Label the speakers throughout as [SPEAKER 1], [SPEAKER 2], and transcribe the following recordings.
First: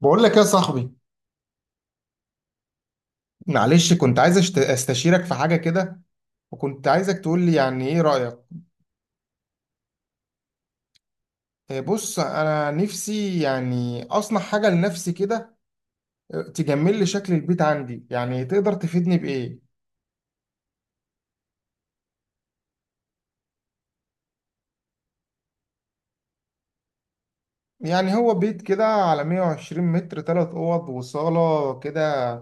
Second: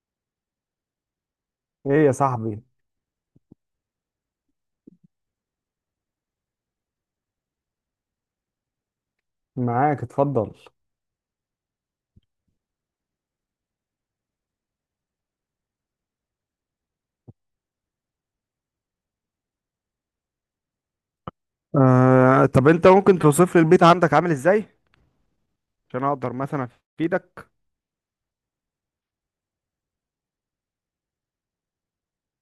[SPEAKER 1] بقول لك يا صاحبي،
[SPEAKER 2] ايه يا صاحبي.
[SPEAKER 1] معلش كنت عايز استشيرك في حاجة كده، وكنت عايزك تقول لي ايه رأيك.
[SPEAKER 2] معاك اتفضل.
[SPEAKER 1] إيه، بص انا نفسي يعني اصنع حاجة لنفسي كده، إيه، تجمل لي شكل البيت عندي، يعني تقدر تفيدني بإيه؟
[SPEAKER 2] طب انت ممكن توصف لي البيت عندك عامل ازاي؟ عشان اقدر مثلا افيدك.
[SPEAKER 1] يعني هو بيت كده على 120 متر، ثلاث اوض وصالة كده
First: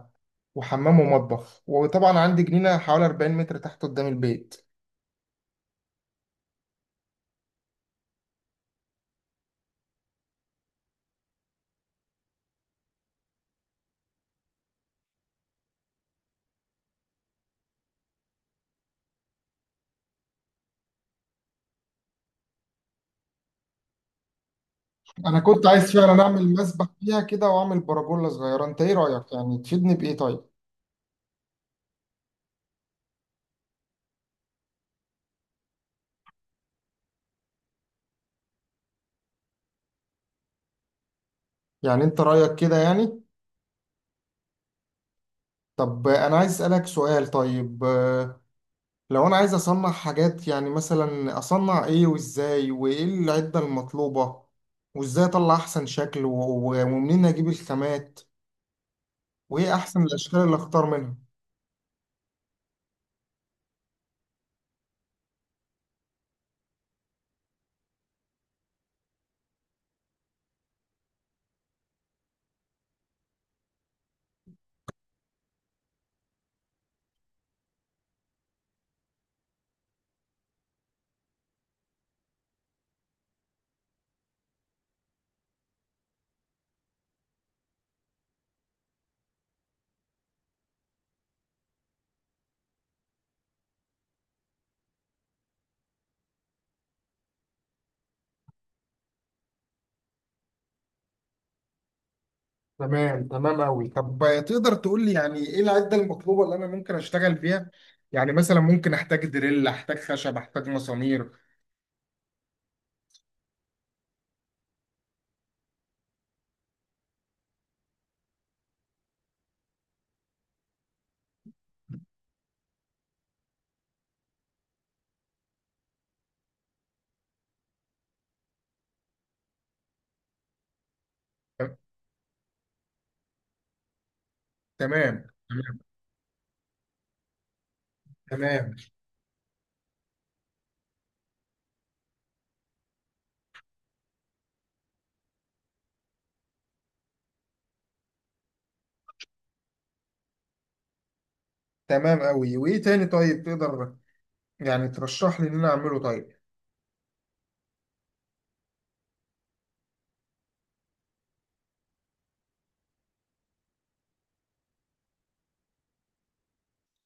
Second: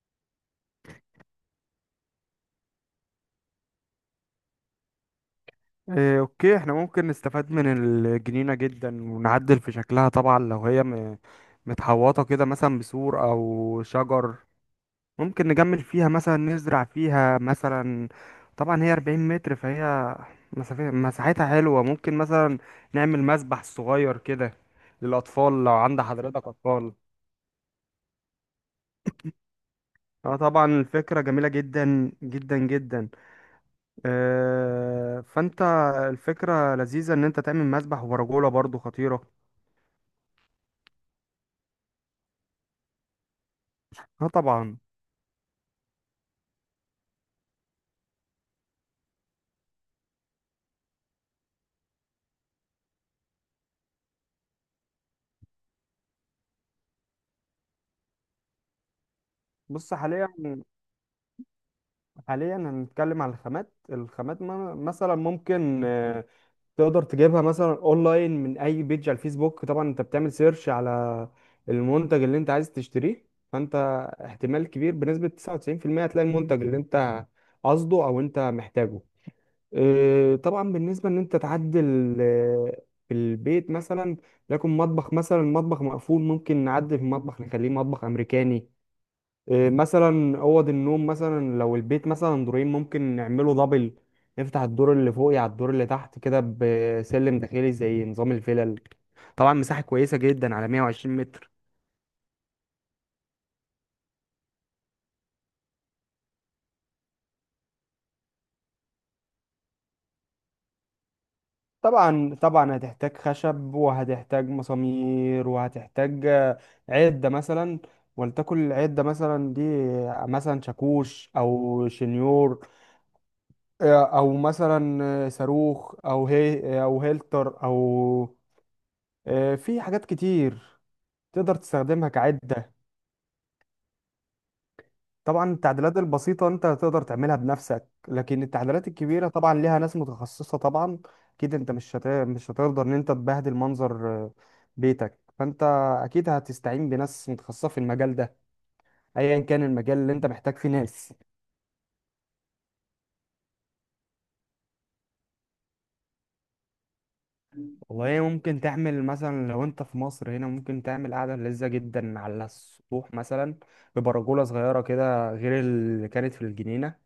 [SPEAKER 1] وحمام ومطبخ، وطبعا عندي جنينة حوالي 40 متر تحت قدام البيت.
[SPEAKER 2] اوكي، احنا ممكن نستفاد من الجنينة جدا ونعدل في شكلها، طبعا لو هي متحوطة كده مثلا بسور او شجر. ممكن نجمل فيها مثلا، نزرع فيها مثلا. طبعا هي 40 متر، فهي مساحتها حلوة، ممكن مثلا نعمل مسبح صغير كده
[SPEAKER 1] انا
[SPEAKER 2] للأطفال،
[SPEAKER 1] كنت
[SPEAKER 2] لو
[SPEAKER 1] عايز
[SPEAKER 2] عند
[SPEAKER 1] فعلا
[SPEAKER 2] حضرتك
[SPEAKER 1] اعمل مسبح
[SPEAKER 2] أطفال.
[SPEAKER 1] فيها كده واعمل برجولة صغيرة، انت ايه رأيك؟ يعني تفيدني بإيه
[SPEAKER 2] اه
[SPEAKER 1] طيب؟
[SPEAKER 2] طبعا، الفكرة جميلة جدا جدا جدا. فانت، الفكرة لذيذة ان انت تعمل مسبح ورجولة برضو خطيرة.
[SPEAKER 1] يعني انت رأيك كده يعني؟
[SPEAKER 2] اه طبعا.
[SPEAKER 1] طب أنا عايز أسألك سؤال طيب. لو أنا عايز أصنع حاجات، يعني مثلا أصنع إيه وإزاي وإيه العدة المطلوبة، وإزاي أطلع أحسن شكل ومنين أجيب الخامات، وإيه
[SPEAKER 2] بص
[SPEAKER 1] أحسن
[SPEAKER 2] حاليا،
[SPEAKER 1] الأشكال اللي أختار منها؟
[SPEAKER 2] هنتكلم على الخامات. مثلا ممكن، تقدر تجيبها مثلا اونلاين من اي بيج على الفيسبوك. طبعا انت بتعمل سيرش على المنتج اللي انت عايز تشتريه، فانت احتمال كبير بنسبة 99% هتلاقي المنتج اللي انت قصده او انت محتاجه. طبعا بالنسبه ان انت تعدل في البيت مثلا، لكن مطبخ، مثلا مطبخ مقفول، ممكن نعدل في المطبخ نخليه مطبخ امريكاني. مثلا اوض النوم، مثلا لو البيت مثلا دورين ممكن نعمله دبل، نفتح الدور اللي فوقي على الدور اللي تحت كده بسلم داخلي زي نظام الفلل. طبعا مساحه كويسه جدا على 120 متر.
[SPEAKER 1] تمام تمام أوي. طب، تقدر تقول لي يعني إيه العدة المطلوبة اللي أنا ممكن أشتغل بيها؟ يعني مثلا ممكن أحتاج دريل، أحتاج خشب، أحتاج مسامير.
[SPEAKER 2] طبعا طبعا هتحتاج خشب وهتحتاج مسامير وهتحتاج عدة مثلا. ولتكن العدة مثلا دي، مثلا شاكوش او شنيور، او مثلا صاروخ، او هي او هيلتر، او في حاجات كتير تقدر تستخدمها كعدة.
[SPEAKER 1] تمام
[SPEAKER 2] طبعا
[SPEAKER 1] تمام.
[SPEAKER 2] التعديلات البسيطة انت تقدر تعملها بنفسك، لكن
[SPEAKER 1] تمام
[SPEAKER 2] التعديلات الكبيرة طبعا ليها ناس متخصصة طبعا. اكيد انت مش هتقدر ان انت تبهدل منظر بيتك، فانت اكيد هتستعين بناس متخصصة في المجال ده، ايا كان المجال اللي انت محتاج فيه ناس.
[SPEAKER 1] تمام أوي. وإيه تاني طيب تقدر يعني ترشح لي إن أنا أعمله طيب؟
[SPEAKER 2] والله ممكن تعمل مثلا، لو انت في مصر هنا ممكن تعمل قعدة لذة جدا على السطوح مثلا، ببرجولة صغيرة كده غير اللي كانت في الجنينة.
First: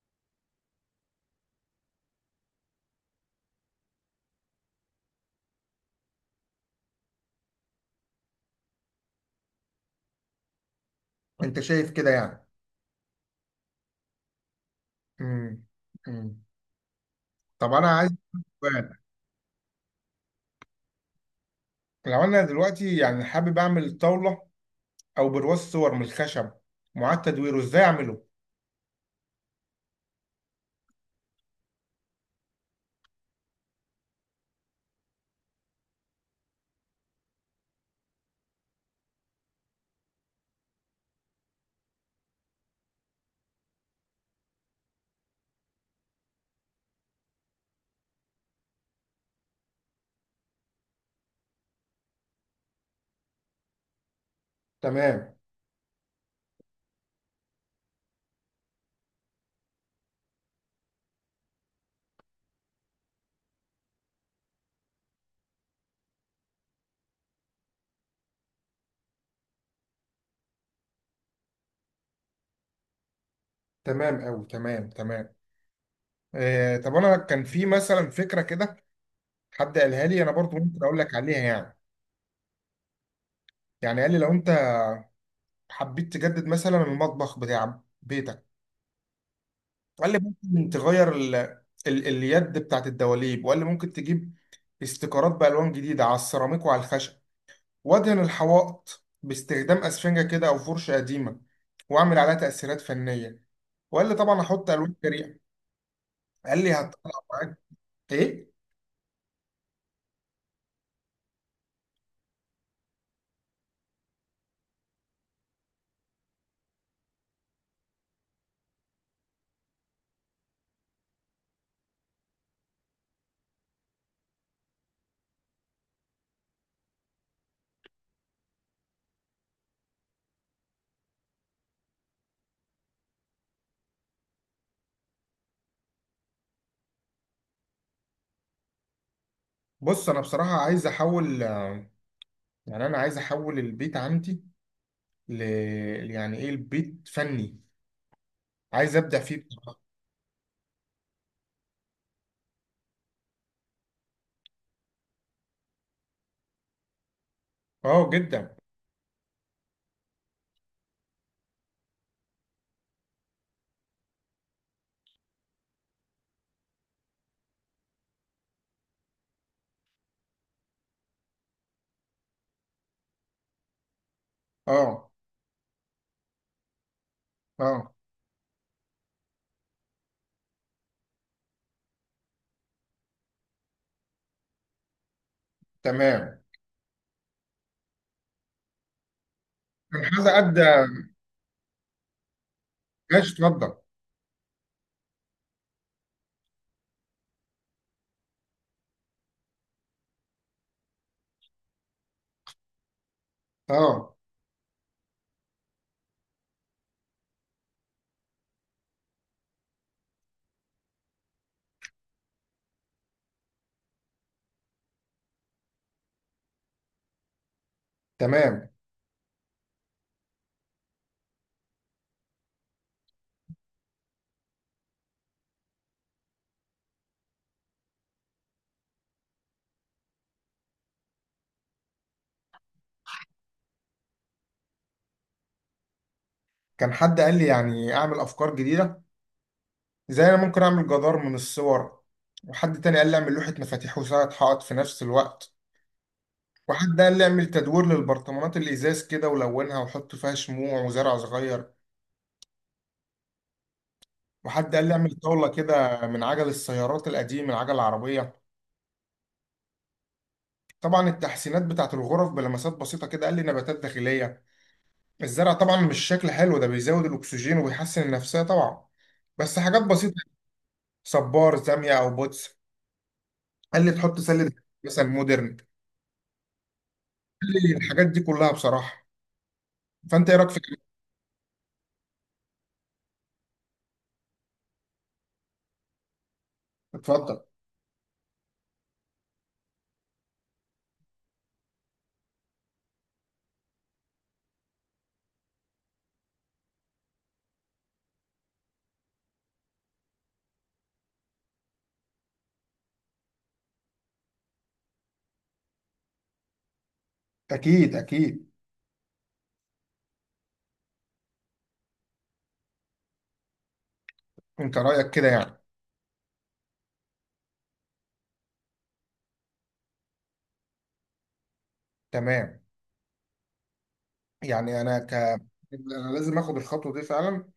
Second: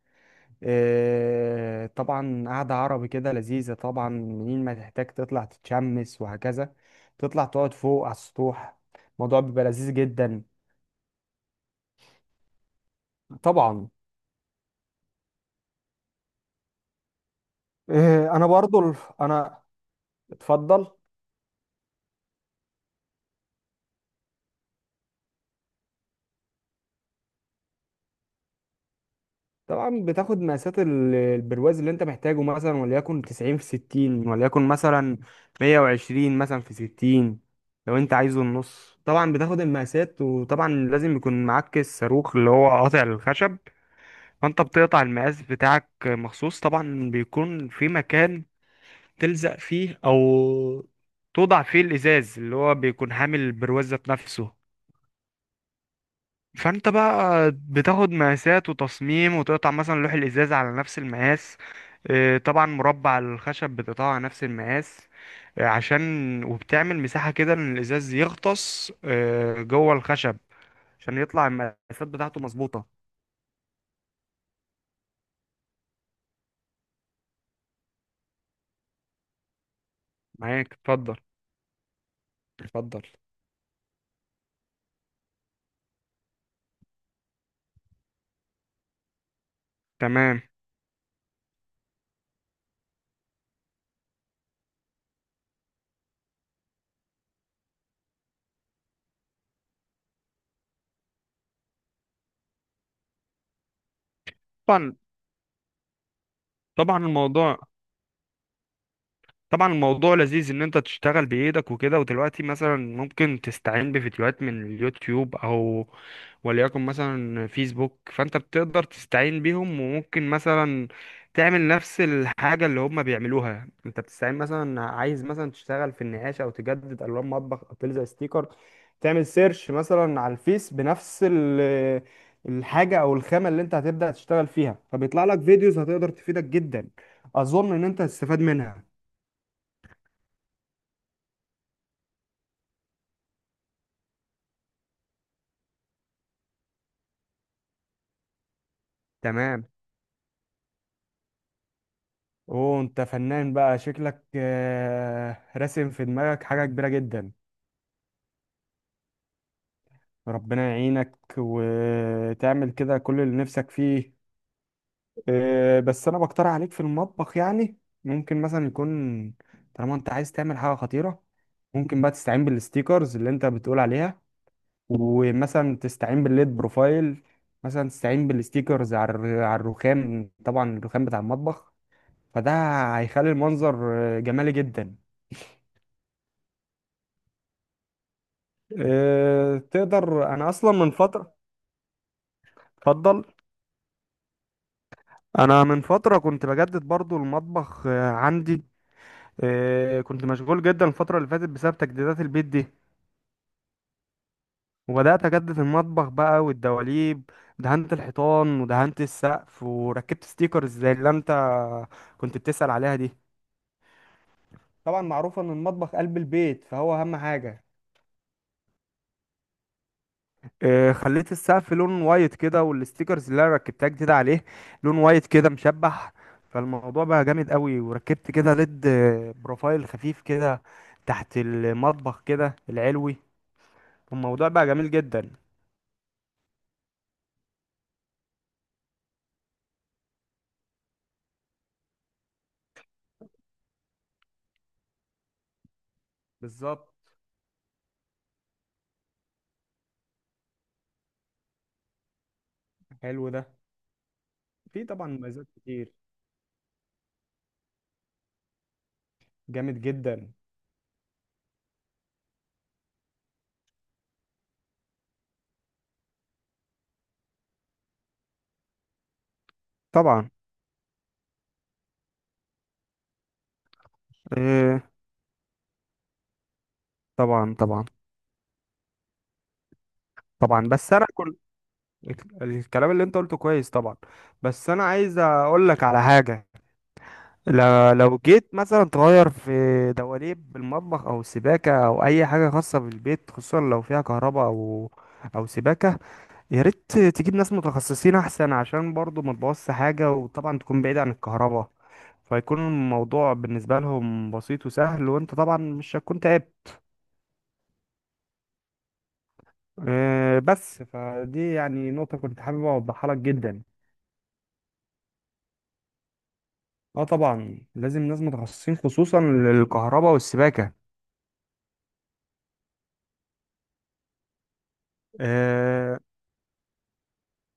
[SPEAKER 2] طبعا قعدة عربي كده لذيذة، طبعا منين ما تحتاج تطلع تتشمس وهكذا تطلع تقعد فوق على السطوح. الموضوع بيبقى لذيذ جدا.
[SPEAKER 1] انت شايف كده يعني؟
[SPEAKER 2] طبعا.
[SPEAKER 1] امم امم طب انا عايز
[SPEAKER 2] آه، انا برضو
[SPEAKER 1] سؤال.
[SPEAKER 2] ال- انا. اتفضل.
[SPEAKER 1] لو انا دلوقتي يعني حابب اعمل طاوله او برواز صور من الخشب معاد تدويره، ازاي اعمله؟
[SPEAKER 2] طبعا بتاخد مقاسات البرواز اللي انت محتاجه، مثلا وليكن 90 في 60، وليكن مثلا 120 مثلا في 60 لو انت عايزه النص. طبعا بتاخد المقاسات، وطبعا لازم يكون معاك الصاروخ اللي هو قاطع الخشب. فانت بتقطع المقاس بتاعك مخصوص، طبعا بيكون في مكان تلزق فيه او توضع فيه الازاز اللي هو بيكون حامل البروزة بنفسه.
[SPEAKER 1] تمام،
[SPEAKER 2] فانت بقى بتاخد مقاسات وتصميم، وتقطع مثلا لوح الازاز على نفس المقاس. طبعا مربع الخشب بتقطعه على نفس المقاس. عشان وبتعمل مساحة كده ان الازاز يغطس جوه الخشب، عشان يطلع المقاسات بتاعته مظبوطة.
[SPEAKER 1] تمام قوي، تمام تمام. آه طب انا كان في مثلا فكره كده، حد قالها لي، انا برضو
[SPEAKER 2] معاك
[SPEAKER 1] ممكن اقول لك
[SPEAKER 2] اتفضل
[SPEAKER 1] عليها يعني.
[SPEAKER 2] اتفضل.
[SPEAKER 1] يعني قال لي لو انت حبيت تجدد مثلا المطبخ بتاع بيتك، قال لي
[SPEAKER 2] تمام.
[SPEAKER 1] ممكن تغير اليد بتاعت الدواليب، وقال لي ممكن تجيب استيكرات بالوان جديده على السيراميك وعلى الخشب، وادهن الحوائط باستخدام اسفنجة كده او فرشة قديمة واعمل عليها تأثيرات فنية. وقال لي طبعا هحط الوان
[SPEAKER 2] طبعا.
[SPEAKER 1] جريئة، قال لي
[SPEAKER 2] طبعا
[SPEAKER 1] هتطلع معاك. ايه،
[SPEAKER 2] الموضوع لذيذ ان انت تشتغل بايدك وكده، ودلوقتي مثلا ممكن تستعين بفيديوهات من اليوتيوب او وليكن مثلا فيسبوك. فانت بتقدر تستعين بيهم، وممكن مثلا تعمل نفس الحاجة اللي هم بيعملوها. انت بتستعين مثلا، عايز مثلا تشتغل في النقاش او تجدد الوان مطبخ او تلزق ستيكر، تعمل سيرش مثلا على الفيس بنفس الحاجة او الخامة اللي انت هتبدأ تشتغل فيها، فبيطلع لك فيديوز هتقدر تفيدك جدا. اظن ان انت هتستفاد منها.
[SPEAKER 1] بص انا بصراحة عايز احول يعني انا عايز احول البيت عندي ل، يعني ايه، البيت فني، عايز ابدع فيه.
[SPEAKER 2] تمام. اوه انت فنان بقى شكلك، راسم في دماغك حاجة كبيرة جدا.
[SPEAKER 1] اه جدا.
[SPEAKER 2] ربنا يعينك وتعمل كده كل اللي نفسك فيه. بس انا بقترح عليك في المطبخ يعني ممكن مثلا يكون، طالما انت عايز تعمل حاجة خطيرة، ممكن بقى تستعين بالستيكرز اللي انت بتقول عليها،
[SPEAKER 1] اه.
[SPEAKER 2] ومثلا تستعين بالليد بروفايل، مثلا
[SPEAKER 1] اه.
[SPEAKER 2] تستعين بالستيكرز على على الرخام، طبعا الرخام بتاع المطبخ. فده هيخلي المنظر جمالي جدا.
[SPEAKER 1] تمام. كان حد
[SPEAKER 2] تقدر. انا اصلا من
[SPEAKER 1] ادى.
[SPEAKER 2] فترة. اتفضل.
[SPEAKER 1] ماشي اتفضل.
[SPEAKER 2] انا من فتره كنت بجدد برضو المطبخ عندي. كنت مشغول جدا الفتره اللي فاتت بسبب تجديدات البيت دي،
[SPEAKER 1] اه.
[SPEAKER 2] وبدات اجدد المطبخ بقى والدواليب. دهنت الحيطان ودهنت السقف وركبت ستيكرز زي اللي انت كنت بتسأل عليها دي. طبعا معروف ان المطبخ قلب البيت فهو اهم حاجه.
[SPEAKER 1] تمام.
[SPEAKER 2] خليت السقف لون وايت كده، والستيكرز اللي انا ركبتها جديد عليه لون وايت كده مشبح. فالموضوع بقى جامد قوي، وركبت كده ليد بروفايل خفيف كده تحت المطبخ كده العلوي. الموضوع بقى جميل جدا.
[SPEAKER 1] كان حد قال لي يعني اعمل افكار جديدة، زي انا ممكن اعمل جدار من الصور، وحد تاني قال لي اعمل لوحة مفاتيح وساعة حائط في نفس الوقت،
[SPEAKER 2] بالظبط.
[SPEAKER 1] وحد قال لي اعمل تدوير للبرطمانات الازاز كده ولونها وحط فيها شموع وزرع صغير،
[SPEAKER 2] حلو ده.
[SPEAKER 1] وحد قال
[SPEAKER 2] في
[SPEAKER 1] لي
[SPEAKER 2] طبعا
[SPEAKER 1] اعمل
[SPEAKER 2] مميزات
[SPEAKER 1] طاولة
[SPEAKER 2] كتير.
[SPEAKER 1] كده من عجل السيارات القديم، من عجل العربية.
[SPEAKER 2] جامد جدا.
[SPEAKER 1] طبعا التحسينات بتاعت الغرف بلمسات بسيطة كده، قال لي نباتات داخلية، الزرع طبعا مش شكل حلو ده، بيزود الاكسجين وبيحسن النفسية طبعا، بس حاجات بسيطة.
[SPEAKER 2] طبعا
[SPEAKER 1] صبار زاوية او بوتس، قال لي تحط سلة
[SPEAKER 2] آه،
[SPEAKER 1] مثلا مودرن. قال
[SPEAKER 2] طبعا.
[SPEAKER 1] لي
[SPEAKER 2] طبعا
[SPEAKER 1] الحاجات دي كلها بصراحة. فانت ايه رايك في
[SPEAKER 2] طبعا
[SPEAKER 1] كده؟
[SPEAKER 2] بس انا كل الكلام اللي انت قلته كويس طبعا. بس انا عايز اقول لك على حاجة.
[SPEAKER 1] اتفضل.
[SPEAKER 2] لو جيت مثلا تغير في دواليب المطبخ او السباكه او اي حاجه خاصه بالبيت، خصوصا لو فيها كهرباء او سباكه، يا ريت تجيب ناس متخصصين احسن، عشان برضو ما تبوظش حاجه، وطبعا تكون بعيد عن الكهرباء. فيكون الموضوع بالنسبه لهم بسيط وسهل، وانت طبعا مش هتكون تعبت.
[SPEAKER 1] اكيد اكيد.
[SPEAKER 2] بس فدي يعني نقطه كنت حابب اوضحها لك جدا.
[SPEAKER 1] انت رايك كده يعني؟
[SPEAKER 2] اه طبعا، لازم ناس متخصصين خصوصا للكهرباء والسباكه.
[SPEAKER 1] تمام. يعني انا ك
[SPEAKER 2] آه،
[SPEAKER 1] انا لازم اخد الخطوه دي فعلا،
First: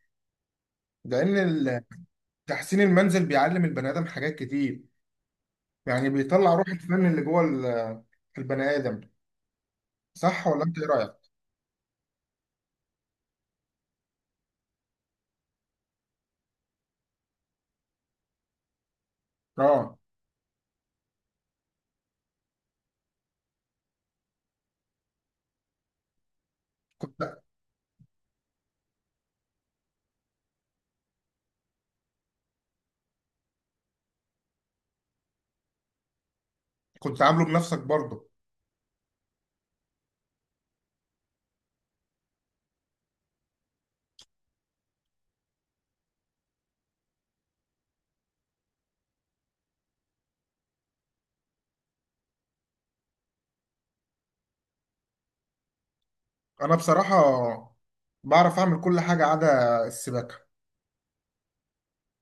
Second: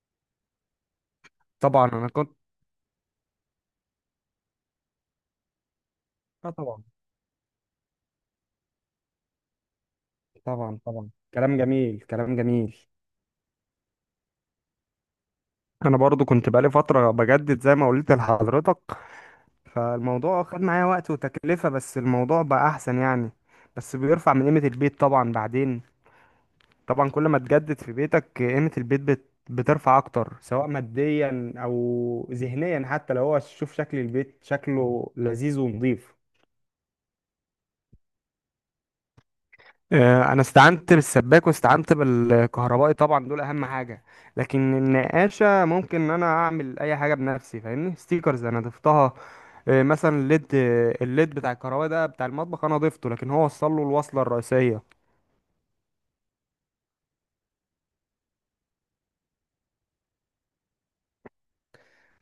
[SPEAKER 1] لان
[SPEAKER 2] طبعا انا كنت.
[SPEAKER 1] تحسين المنزل بيعلم البني ادم حاجات كتير، يعني
[SPEAKER 2] اه
[SPEAKER 1] بيطلع روح
[SPEAKER 2] طبعا.
[SPEAKER 1] الفن اللي جوه البني ادم. صح، ولا انت
[SPEAKER 2] طبعا
[SPEAKER 1] ايه
[SPEAKER 2] طبعا
[SPEAKER 1] رايك؟
[SPEAKER 2] كلام جميل كلام جميل. انا برضو كنت بقالي فترة بجدد زي ما قلت لحضرتك.
[SPEAKER 1] اه.
[SPEAKER 2] فالموضوع خد معايا وقت وتكلفة، بس الموضوع بقى احسن يعني. بس بيرفع من قيمة البيت طبعا، بعدين طبعا
[SPEAKER 1] كنت
[SPEAKER 2] كل ما تجدد في بيتك قيمة البيت بترفع اكتر، سواء ماديا او ذهنيا، حتى لو هو شوف شكل البيت شكله لذيذ ونظيف.
[SPEAKER 1] كنت عامله بنفسك برضه؟
[SPEAKER 2] انا استعنت بالسباك واستعنت بالكهربائي، طبعا دول اهم حاجه. لكن النقاشه ممكن ان انا اعمل اي حاجه بنفسي، فاهمني، ستيكرز انا ضفتها. مثلا الليد، الليد بتاع الكهربائي ده بتاع المطبخ انا ضفته، لكن هو وصل له الوصله الرئيسيه.
[SPEAKER 1] انا بصراحه بعرف اعمل كل حاجه عدا السباكه.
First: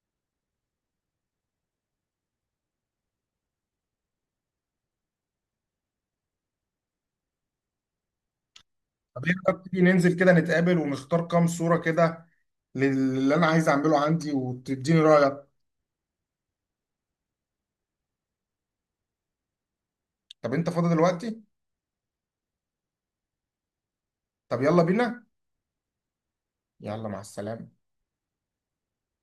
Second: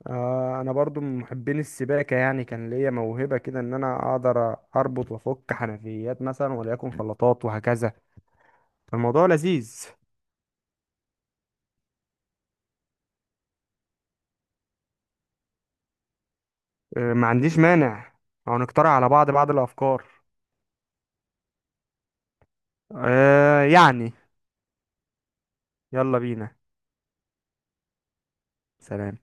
[SPEAKER 2] انا برضو من محبين السباكه يعني، كان ليا موهبه كده ان انا اقدر اربط وافك حنفيات مثلا وليكن خلاطات وهكذا.
[SPEAKER 1] طب
[SPEAKER 2] الموضوع
[SPEAKER 1] ايه رايك تيجي
[SPEAKER 2] لذيذ.
[SPEAKER 1] ننزل كده نتقابل ونختار كام صوره كده للي انا عايز اعمله عندي وتديني رايك؟
[SPEAKER 2] ما عنديش مانع، او نقترح على بعض الافكار.
[SPEAKER 1] طب انت فاضي دلوقتي؟
[SPEAKER 2] آه يعني.
[SPEAKER 1] طب يلا بينا.
[SPEAKER 2] يلا بينا.
[SPEAKER 1] يلا مع السلامة.
[SPEAKER 2] سلام.